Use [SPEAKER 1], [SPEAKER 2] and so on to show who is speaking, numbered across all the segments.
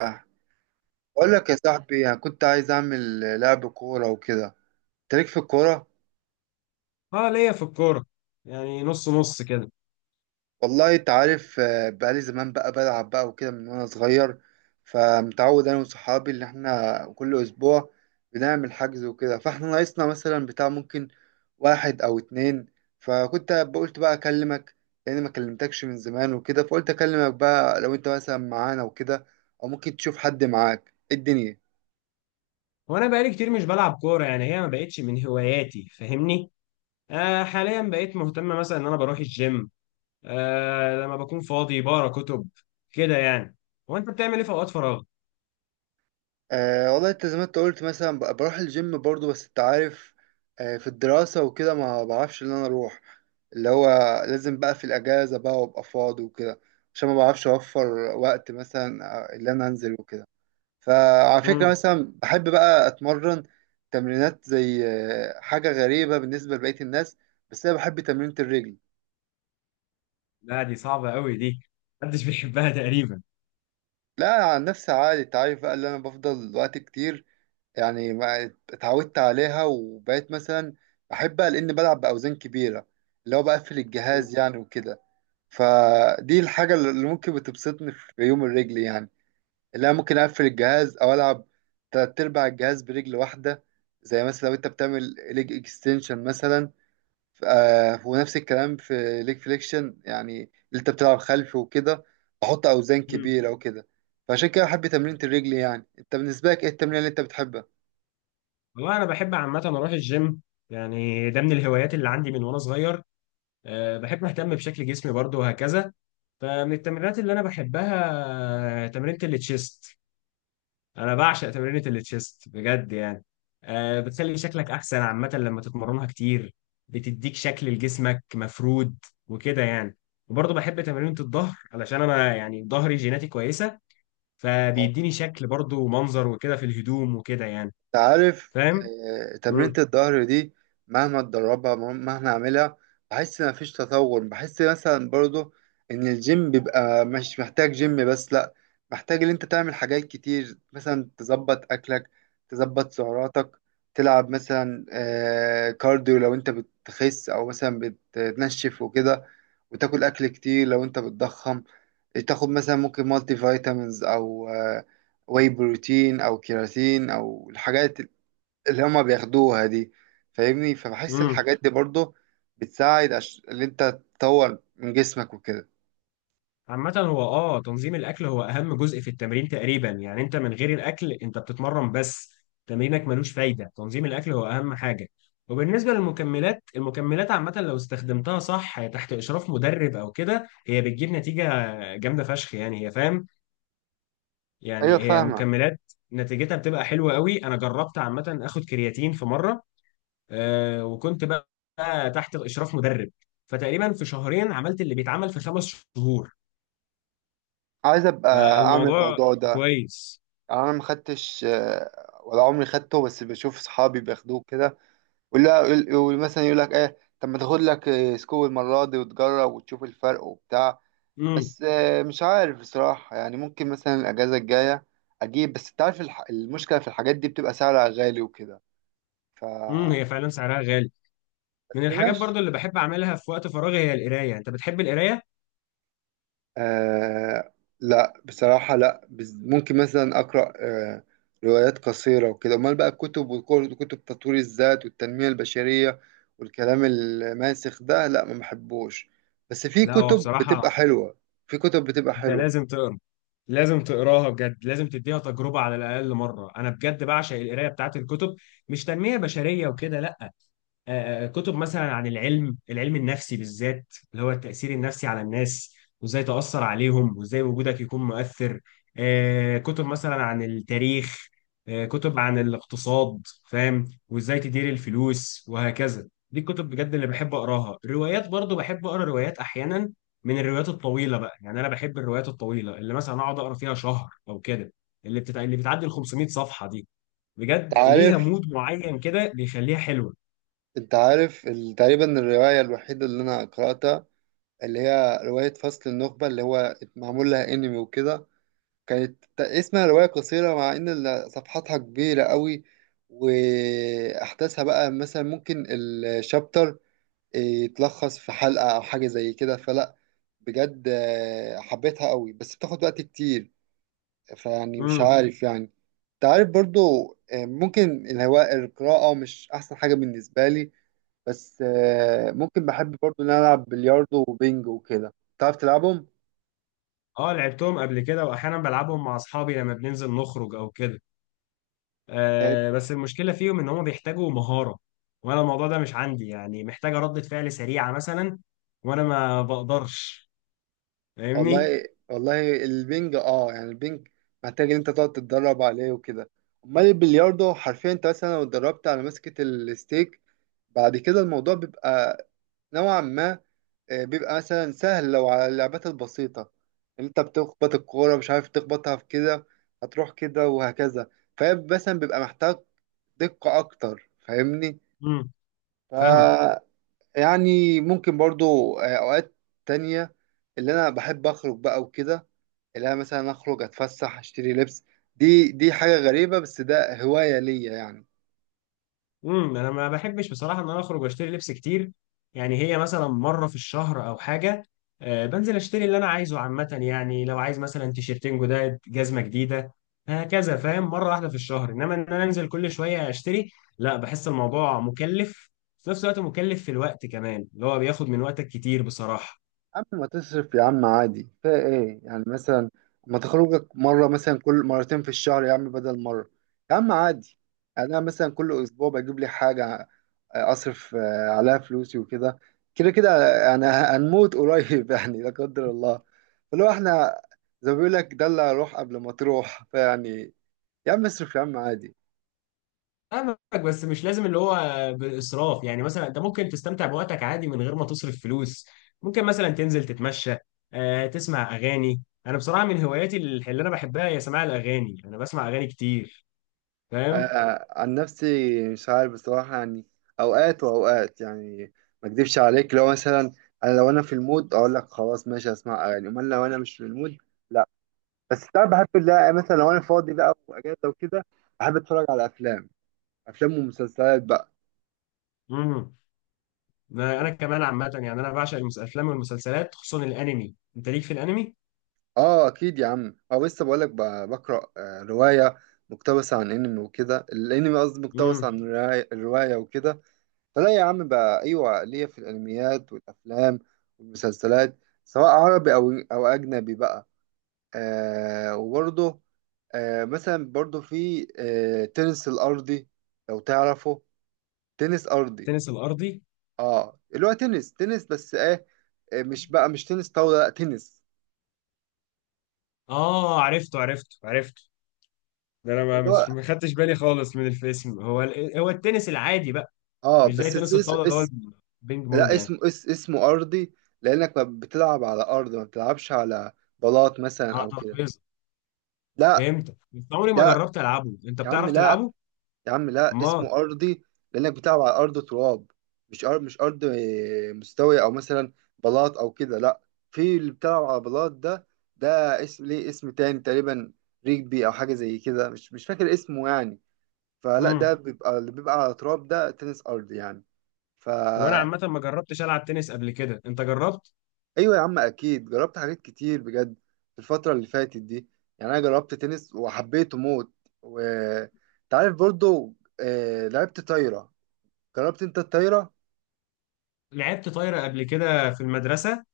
[SPEAKER 1] آه. بقول لك يا صاحبي، أنا كنت عايز اعمل لعب كوره وكده. انت ليك في الكوره؟
[SPEAKER 2] اه، ليا في الكورة. يعني نص نص كده.
[SPEAKER 1] والله انت عارف، بقالي زمان بقى بلعب بقى وكده من وانا صغير. فمتعود انا وصحابي ان احنا كل اسبوع بنعمل حجز وكده، فاحنا ناقصنا مثلا بتاع ممكن واحد او اتنين. فكنت قلت بقى اكلمك، لان ما كلمتكش من زمان وكده، فقلت اكلمك بقى لو انت مثلا معانا وكده، او ممكن تشوف حد معاك. إيه الدنيا؟
[SPEAKER 2] وانا بقالي كتير مش بلعب كورة، يعني هي ما بقتش من هواياتي، فاهمني. حاليا بقيت مهتم مثلا ان انا بروح الجيم. لما بكون فاضي بقرا كتب كده يعني. هو انت بتعمل ايه في اوقات فراغ؟
[SPEAKER 1] أه، والله انت زي ما انت قلت، مثلا بروح الجيم برضو، بس انت عارف، في الدراسة وكده ما بعرفش ان انا اروح، اللي هو لازم بقى في الاجازة بقى، وابقى فاضي وكده، عشان ما بعرفش اوفر وقت مثلا، اللي انا انزل وكده. فعلى فكرة،
[SPEAKER 2] امم.
[SPEAKER 1] مثلا بحب بقى اتمرن تمرينات زي حاجة غريبة بالنسبة لبقية الناس، بس انا بحب تمرينة الرجل.
[SPEAKER 2] لا دي صعبة قوي دي، محدش بيحبها تقريبا.
[SPEAKER 1] لا، عن نفسي عادي، انت عارف بقى، اللي انا بفضل وقت كتير، يعني ما اتعودت عليها وبقيت مثلا بحبها لأني بلعب بأوزان كبيرة، اللي هو بقفل
[SPEAKER 2] مم.
[SPEAKER 1] الجهاز يعني وكده. فدي الحاجة اللي ممكن بتبسطني في يوم الرجل، يعني اللي أنا ممكن أقفل الجهاز أو ألعب تلات أرباع الجهاز برجل واحدة. زي مثلا لو أنت بتعمل ليج اكستنشن مثلا، ونفس الكلام في ليج فليكشن، يعني اللي أنت بتلعب خلفي وكده، بحط أوزان
[SPEAKER 2] مم.
[SPEAKER 1] كبيرة وكده. فعشان كده بحب تمرينة الرجل. يعني أنت بالنسبة لك، إيه التمرين اللي أنت بتحبها؟
[SPEAKER 2] والله انا بحب عامه اروح الجيم، يعني ده من الهوايات اللي عندي من وانا صغير. بحب اهتم بشكل جسمي برضو وهكذا. فمن التمرينات اللي انا بحبها تمرينة التشيست، انا بعشق تمرينة التشيست بجد يعني. بتخلي شكلك احسن عامة لما تتمرنها كتير، بتديك شكل لجسمك مفرود وكده يعني. وبرضه بحب تمرينة الظهر علشان انا يعني ظهري جيناتي كويسة، فبيديني شكل برضه ومنظر وكده في الهدوم وكده يعني.
[SPEAKER 1] عارف،
[SPEAKER 2] فاهم؟
[SPEAKER 1] تمرينة
[SPEAKER 2] مم.
[SPEAKER 1] الظهر دي مهما اتدربها، مهما اعملها، بحس ان مفيش تطور. بحس مثلا برضو ان الجيم بيبقى، مش محتاج جيم بس، لا، محتاج ان انت تعمل حاجات كتير، مثلا تظبط اكلك، تظبط سعراتك، تلعب مثلا كارديو لو انت بتخس، او مثلا بتنشف وكده، وتاكل اكل كتير لو انت بتضخم، تاخد مثلا ممكن مالتي فيتامينز او واي بروتين او كيراتين، او الحاجات اللي هما بياخدوها دي. فاهمني؟ فبحس
[SPEAKER 2] مم.
[SPEAKER 1] الحاجات دي برضو بتساعد اللي انت تطور من جسمك وكده.
[SPEAKER 2] عامة هو تنظيم الاكل هو اهم جزء في التمرين تقريبا، يعني انت من غير الاكل انت بتتمرن بس، تمرينك ملوش فايدة. تنظيم الاكل هو اهم حاجة. وبالنسبة للمكملات، المكملات عامة لو استخدمتها صح تحت اشراف مدرب او كده، هي بتجيب نتيجة جامدة فشخ، يعني هي فاهم،
[SPEAKER 1] ايوه،
[SPEAKER 2] يعني هي
[SPEAKER 1] فاهمك.
[SPEAKER 2] مكملات نتيجتها بتبقى حلوة قوي. انا جربت عامة اخد كرياتين في مرة، وكنت بقى تحت اشراف مدرب، فتقريبا في شهرين عملت اللي بيتعمل في 5 شهور،
[SPEAKER 1] عايز ابقى اعمل
[SPEAKER 2] فالموضوع
[SPEAKER 1] الموضوع ده،
[SPEAKER 2] كويس.
[SPEAKER 1] يعني انا ما خدتش ولا عمري خدته، بس بشوف صحابي بياخدوه كده، ولا مثلا يقول لك ايه، طب ما تاخد لك سكوب المره دي وتجرب وتشوف الفرق وبتاع.
[SPEAKER 2] امم.
[SPEAKER 1] بس مش عارف بصراحه، يعني ممكن مثلا الاجازه الجايه اجيب، بس انت عارف، المشكله في الحاجات دي بتبقى سعرها غالي وكده. ف،
[SPEAKER 2] هي فعلا سعرها غالي. من
[SPEAKER 1] بس
[SPEAKER 2] الحاجات
[SPEAKER 1] ماشي.
[SPEAKER 2] برضو اللي بحب اعملها في وقت فراغي هي القرايه، انت بتحب القرايه؟
[SPEAKER 1] آه، لا بصراحة، لا ممكن مثلا أقرأ روايات قصيرة وكده. أمال بقى الكتب وكتب تطوير الذات والتنمية البشرية، والكلام الماسخ ده، لا ما بحبوش، بس في
[SPEAKER 2] لا هو
[SPEAKER 1] كتب بتبقى
[SPEAKER 2] بصراحه
[SPEAKER 1] حلوة، في كتب بتبقى
[SPEAKER 2] انت
[SPEAKER 1] حلوة.
[SPEAKER 2] لازم تقرا، لازم تقراها بجد، لازم تديها تجربه على الاقل مره. انا بجد بعشق القرايه بتاعت الكتب، مش تنميه بشريه وكده لا. كتب مثلا عن العلم، العلم النفسي بالذات، اللي هو التأثير النفسي على الناس، وازاي تأثر عليهم وازاي وجودك يكون مؤثر. كتب مثلا عن التاريخ. كتب عن الاقتصاد، فاهم، وازاي تدير الفلوس وهكذا. دي الكتب بجد اللي بحب أقراها. الروايات برضو بحب أقرأ روايات أحيانا، من الروايات الطويلة بقى. يعني أنا بحب الروايات الطويلة اللي مثلا أقعد أقرأ فيها شهر أو كده، اللي بتعدي ال 500 صفحة دي،
[SPEAKER 1] أنت
[SPEAKER 2] بجد ليها
[SPEAKER 1] عارف
[SPEAKER 2] مود معين كده بيخليها حلوة.
[SPEAKER 1] أنت عارف تقريبا الرواية الوحيدة اللي أنا قرأتها، اللي هي رواية فصل النخبة، اللي هو معمول لها أنمي وكده، كانت اسمها رواية قصيرة، مع إن صفحاتها كبيرة قوي، وأحداثها بقى مثلا ممكن الشابتر يتلخص في حلقة أو حاجة زي كده. فلا، بجد حبيتها قوي، بس بتاخد وقت كتير، فيعني مش عارف يعني. تعرف برضو، ممكن الهواء القراءة مش أحسن حاجة بالنسبة لي، بس ممكن بحب برضو إن أنا ألعب بلياردو وبينج وكده. تعرف تلعبهم؟
[SPEAKER 2] اه، لعبتهم قبل كده، واحيانا بلعبهم مع اصحابي لما بننزل نخرج او كده. بس المشكله فيهم ان هم بيحتاجوا مهاره، وانا الموضوع ده مش عندي، يعني محتاجه ردة فعل سريعه مثلا وانا ما بقدرش، فاهمني.
[SPEAKER 1] والله، والله البنج، يعني البنج محتاج ان انت تقعد تتدرب عليه وكده. امال البلياردو، حرفيا انت مثلا لو اتدربت على مسكة الستيك، بعد كده الموضوع بيبقى نوعا ما، بيبقى مثلا سهل لو على اللعبات البسيطة اللي انت بتخبط الكورة، مش عارف تخبطها في كده هتروح كده وهكذا. فهي مثلا بيبقى محتاج دقة أكتر. فاهمني؟
[SPEAKER 2] امم. فاهم.
[SPEAKER 1] ف، يعني ممكن برضو أوقات تانية، اللي أنا بحب أخرج بقى وكده، اللي انا مثلا اخرج اتفسح اشتري لبس. دي حاجة غريبة، بس ده هواية ليا يعني.
[SPEAKER 2] انا ما بحبش بصراحه ان انا اخرج واشتري لبس كتير. يعني هي مثلا مره في الشهر او حاجه، بنزل اشتري اللي انا عايزه عامه، يعني لو عايز مثلا تيشيرتين جداد، جزمه جديده، هكذا، فاهم؟ مره واحده في الشهر، انما ان انا انزل كل شويه اشتري، لا، بحس الموضوع مكلف، في نفس الوقت مكلف، في الوقت كمان اللي هو بياخد من وقتك كتير بصراحه.
[SPEAKER 1] اما ما تصرف يا عم عادي، فا ايه يعني؟ مثلا ما تخرجك مرة، مثلا كل مرتين في الشهر يا عم، بدل مرة، يا عم عادي. يعني انا مثلا كل اسبوع بجيب لي حاجة، اصرف عليها فلوسي وكده. كده كده، انا هنموت قريب يعني، لا قدر الله. فلو احنا، زي ما بيقول لك، دلع روح قبل ما تروح. فيعني يا عم اصرف، يا عم عادي.
[SPEAKER 2] فاهمك، بس مش لازم اللي هو بإسراف. يعني مثلا انت ممكن تستمتع بوقتك عادي من غير ما تصرف فلوس، ممكن مثلا تنزل تتمشى، تسمع أغاني. انا بصراحة من هواياتي اللي انا بحبها هي سماع الأغاني، انا بسمع أغاني كتير، فاهم.
[SPEAKER 1] عن نفسي مش عارف بصراحة يعني، أوقات وأوقات يعني. ما أكدبش عليك، لو مثلا أنا، لو أنا في المود أقول لك خلاص ماشي، أسمع أغاني، أمال لو أنا مش في المود، لا. بس ساعات بحب، لا مثلا لو أنا فاضي بقى وأجازة وكده، بحب أتفرج على أفلام، أفلام ومسلسلات بقى.
[SPEAKER 2] امم. انا كمان عامة، يعني انا بعشق الافلام والمسلسلات، خصوصا الانمي، انت ليك في الانمي؟
[SPEAKER 1] آه أكيد يا عم، أو لسه بقول لك، بقرأ رواية مقتبسة عن أنمي وكده. الأنمي قصدي مقتبس
[SPEAKER 2] امم.
[SPEAKER 1] عن الرواية، الرواية وكده. فلا يا عم بقى، ايوه ليا في الانميات والافلام والمسلسلات، سواء عربي او اجنبي بقى. آه، وبرضه مثلا، برضه في تنس الارضي، لو تعرفه، تنس ارضي.
[SPEAKER 2] التنس الأرضي.
[SPEAKER 1] اه، اللي هو تنس تنس، بس ايه، مش بقى مش تنس طاوله، لا تنس،
[SPEAKER 2] اه، عرفته عرفته عرفته. ده انا ما
[SPEAKER 1] اللي هو،
[SPEAKER 2] مش ما خدتش بالي خالص من الاسم، هو هو التنس العادي بقى،
[SPEAKER 1] اه
[SPEAKER 2] مش زي
[SPEAKER 1] بس اس
[SPEAKER 2] تنس
[SPEAKER 1] اس
[SPEAKER 2] الطاولة اللي
[SPEAKER 1] اس.
[SPEAKER 2] هو البينج بونج
[SPEAKER 1] لا
[SPEAKER 2] يعني،
[SPEAKER 1] اسمه اس، اسمه ارضي، لانك ما بتلعب على ارض، ما بتلعبش على بلاط مثلا
[SPEAKER 2] على
[SPEAKER 1] او كده.
[SPEAKER 2] ترابيزه؟
[SPEAKER 1] لا.
[SPEAKER 2] فهمت، بس عمري ما
[SPEAKER 1] لا
[SPEAKER 2] جربت العبه، انت
[SPEAKER 1] يا عم
[SPEAKER 2] بتعرف
[SPEAKER 1] لا،
[SPEAKER 2] تلعبه؟
[SPEAKER 1] يا عم لا،
[SPEAKER 2] ما.
[SPEAKER 1] اسمه أرضي لأنك بتلعب على أرض تراب، مش أرض مش أرض، مستوية أو مثلا بلاط أو كده، لا. في اللي بتلعب على بلاط ده، ده اسم ليه اسم تاني تقريبا، ريجبي أو حاجة زي كده، مش فاكر اسمه يعني. فلا، ده
[SPEAKER 2] امم.
[SPEAKER 1] بيبقى اللي بيبقى على تراب، ده تنس أرض يعني.
[SPEAKER 2] وانا
[SPEAKER 1] فا،
[SPEAKER 2] عامه ما جربتش العب تنس قبل كده، انت جربت؟
[SPEAKER 1] أيوة يا عم أكيد، جربت حاجات كتير بجد في الفترة اللي فاتت دي. يعني أنا جربت تنس وحبيته موت. وتعرف برضو، لعبت طايرة. جربت أنت الطايرة؟
[SPEAKER 2] لعبت طايره قبل كده في المدرسه،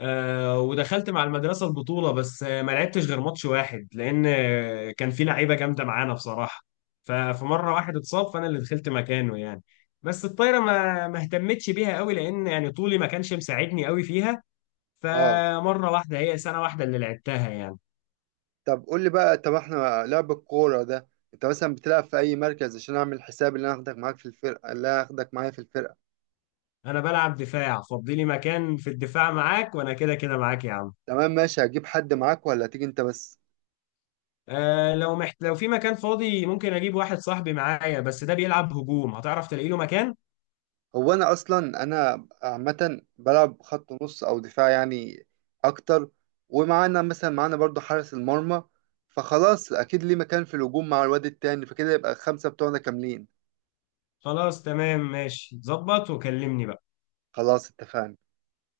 [SPEAKER 2] ودخلت مع المدرسه البطوله، بس ما لعبتش غير ماتش واحد، لان كان في لعيبه جامده معانا بصراحه، ففي مره واحد اتصاب فانا اللي دخلت مكانه يعني. بس الطايره ما اهتمتش بيها قوي، لان يعني طولي ما كانش مساعدني قوي فيها،
[SPEAKER 1] اه.
[SPEAKER 2] فمره واحده هي سنه واحده اللي لعبتها يعني.
[SPEAKER 1] طب قول لي بقى، طب احنا لعب الكورة ده، انت مثلا بتلعب في اي مركز، عشان اعمل حساب اللي انا هاخدك معاك في الفرقة، اللي انا هاخدك معايا في الفرقة.
[SPEAKER 2] انا بلعب دفاع، فضي لي مكان في الدفاع معاك، وانا كده كده معاك يا عم.
[SPEAKER 1] تمام ماشي، هجيب حد معاك ولا هتيجي انت بس؟
[SPEAKER 2] لو في مكان فاضي ممكن اجيب واحد صاحبي معايا، بس ده بيلعب هجوم، هتعرف تلاقي له مكان؟
[SPEAKER 1] هو انا اصلا، انا عامة بلعب خط نص او دفاع يعني، اكتر. ومعانا مثلا، معانا برضو حارس المرمى، فخلاص اكيد ليه مكان في الهجوم مع الواد التاني، فكده يبقى الخمسة بتوعنا كاملين.
[SPEAKER 2] خلاص تمام ماشي، ظبط وكلمني بقى.
[SPEAKER 1] خلاص، اتفقنا.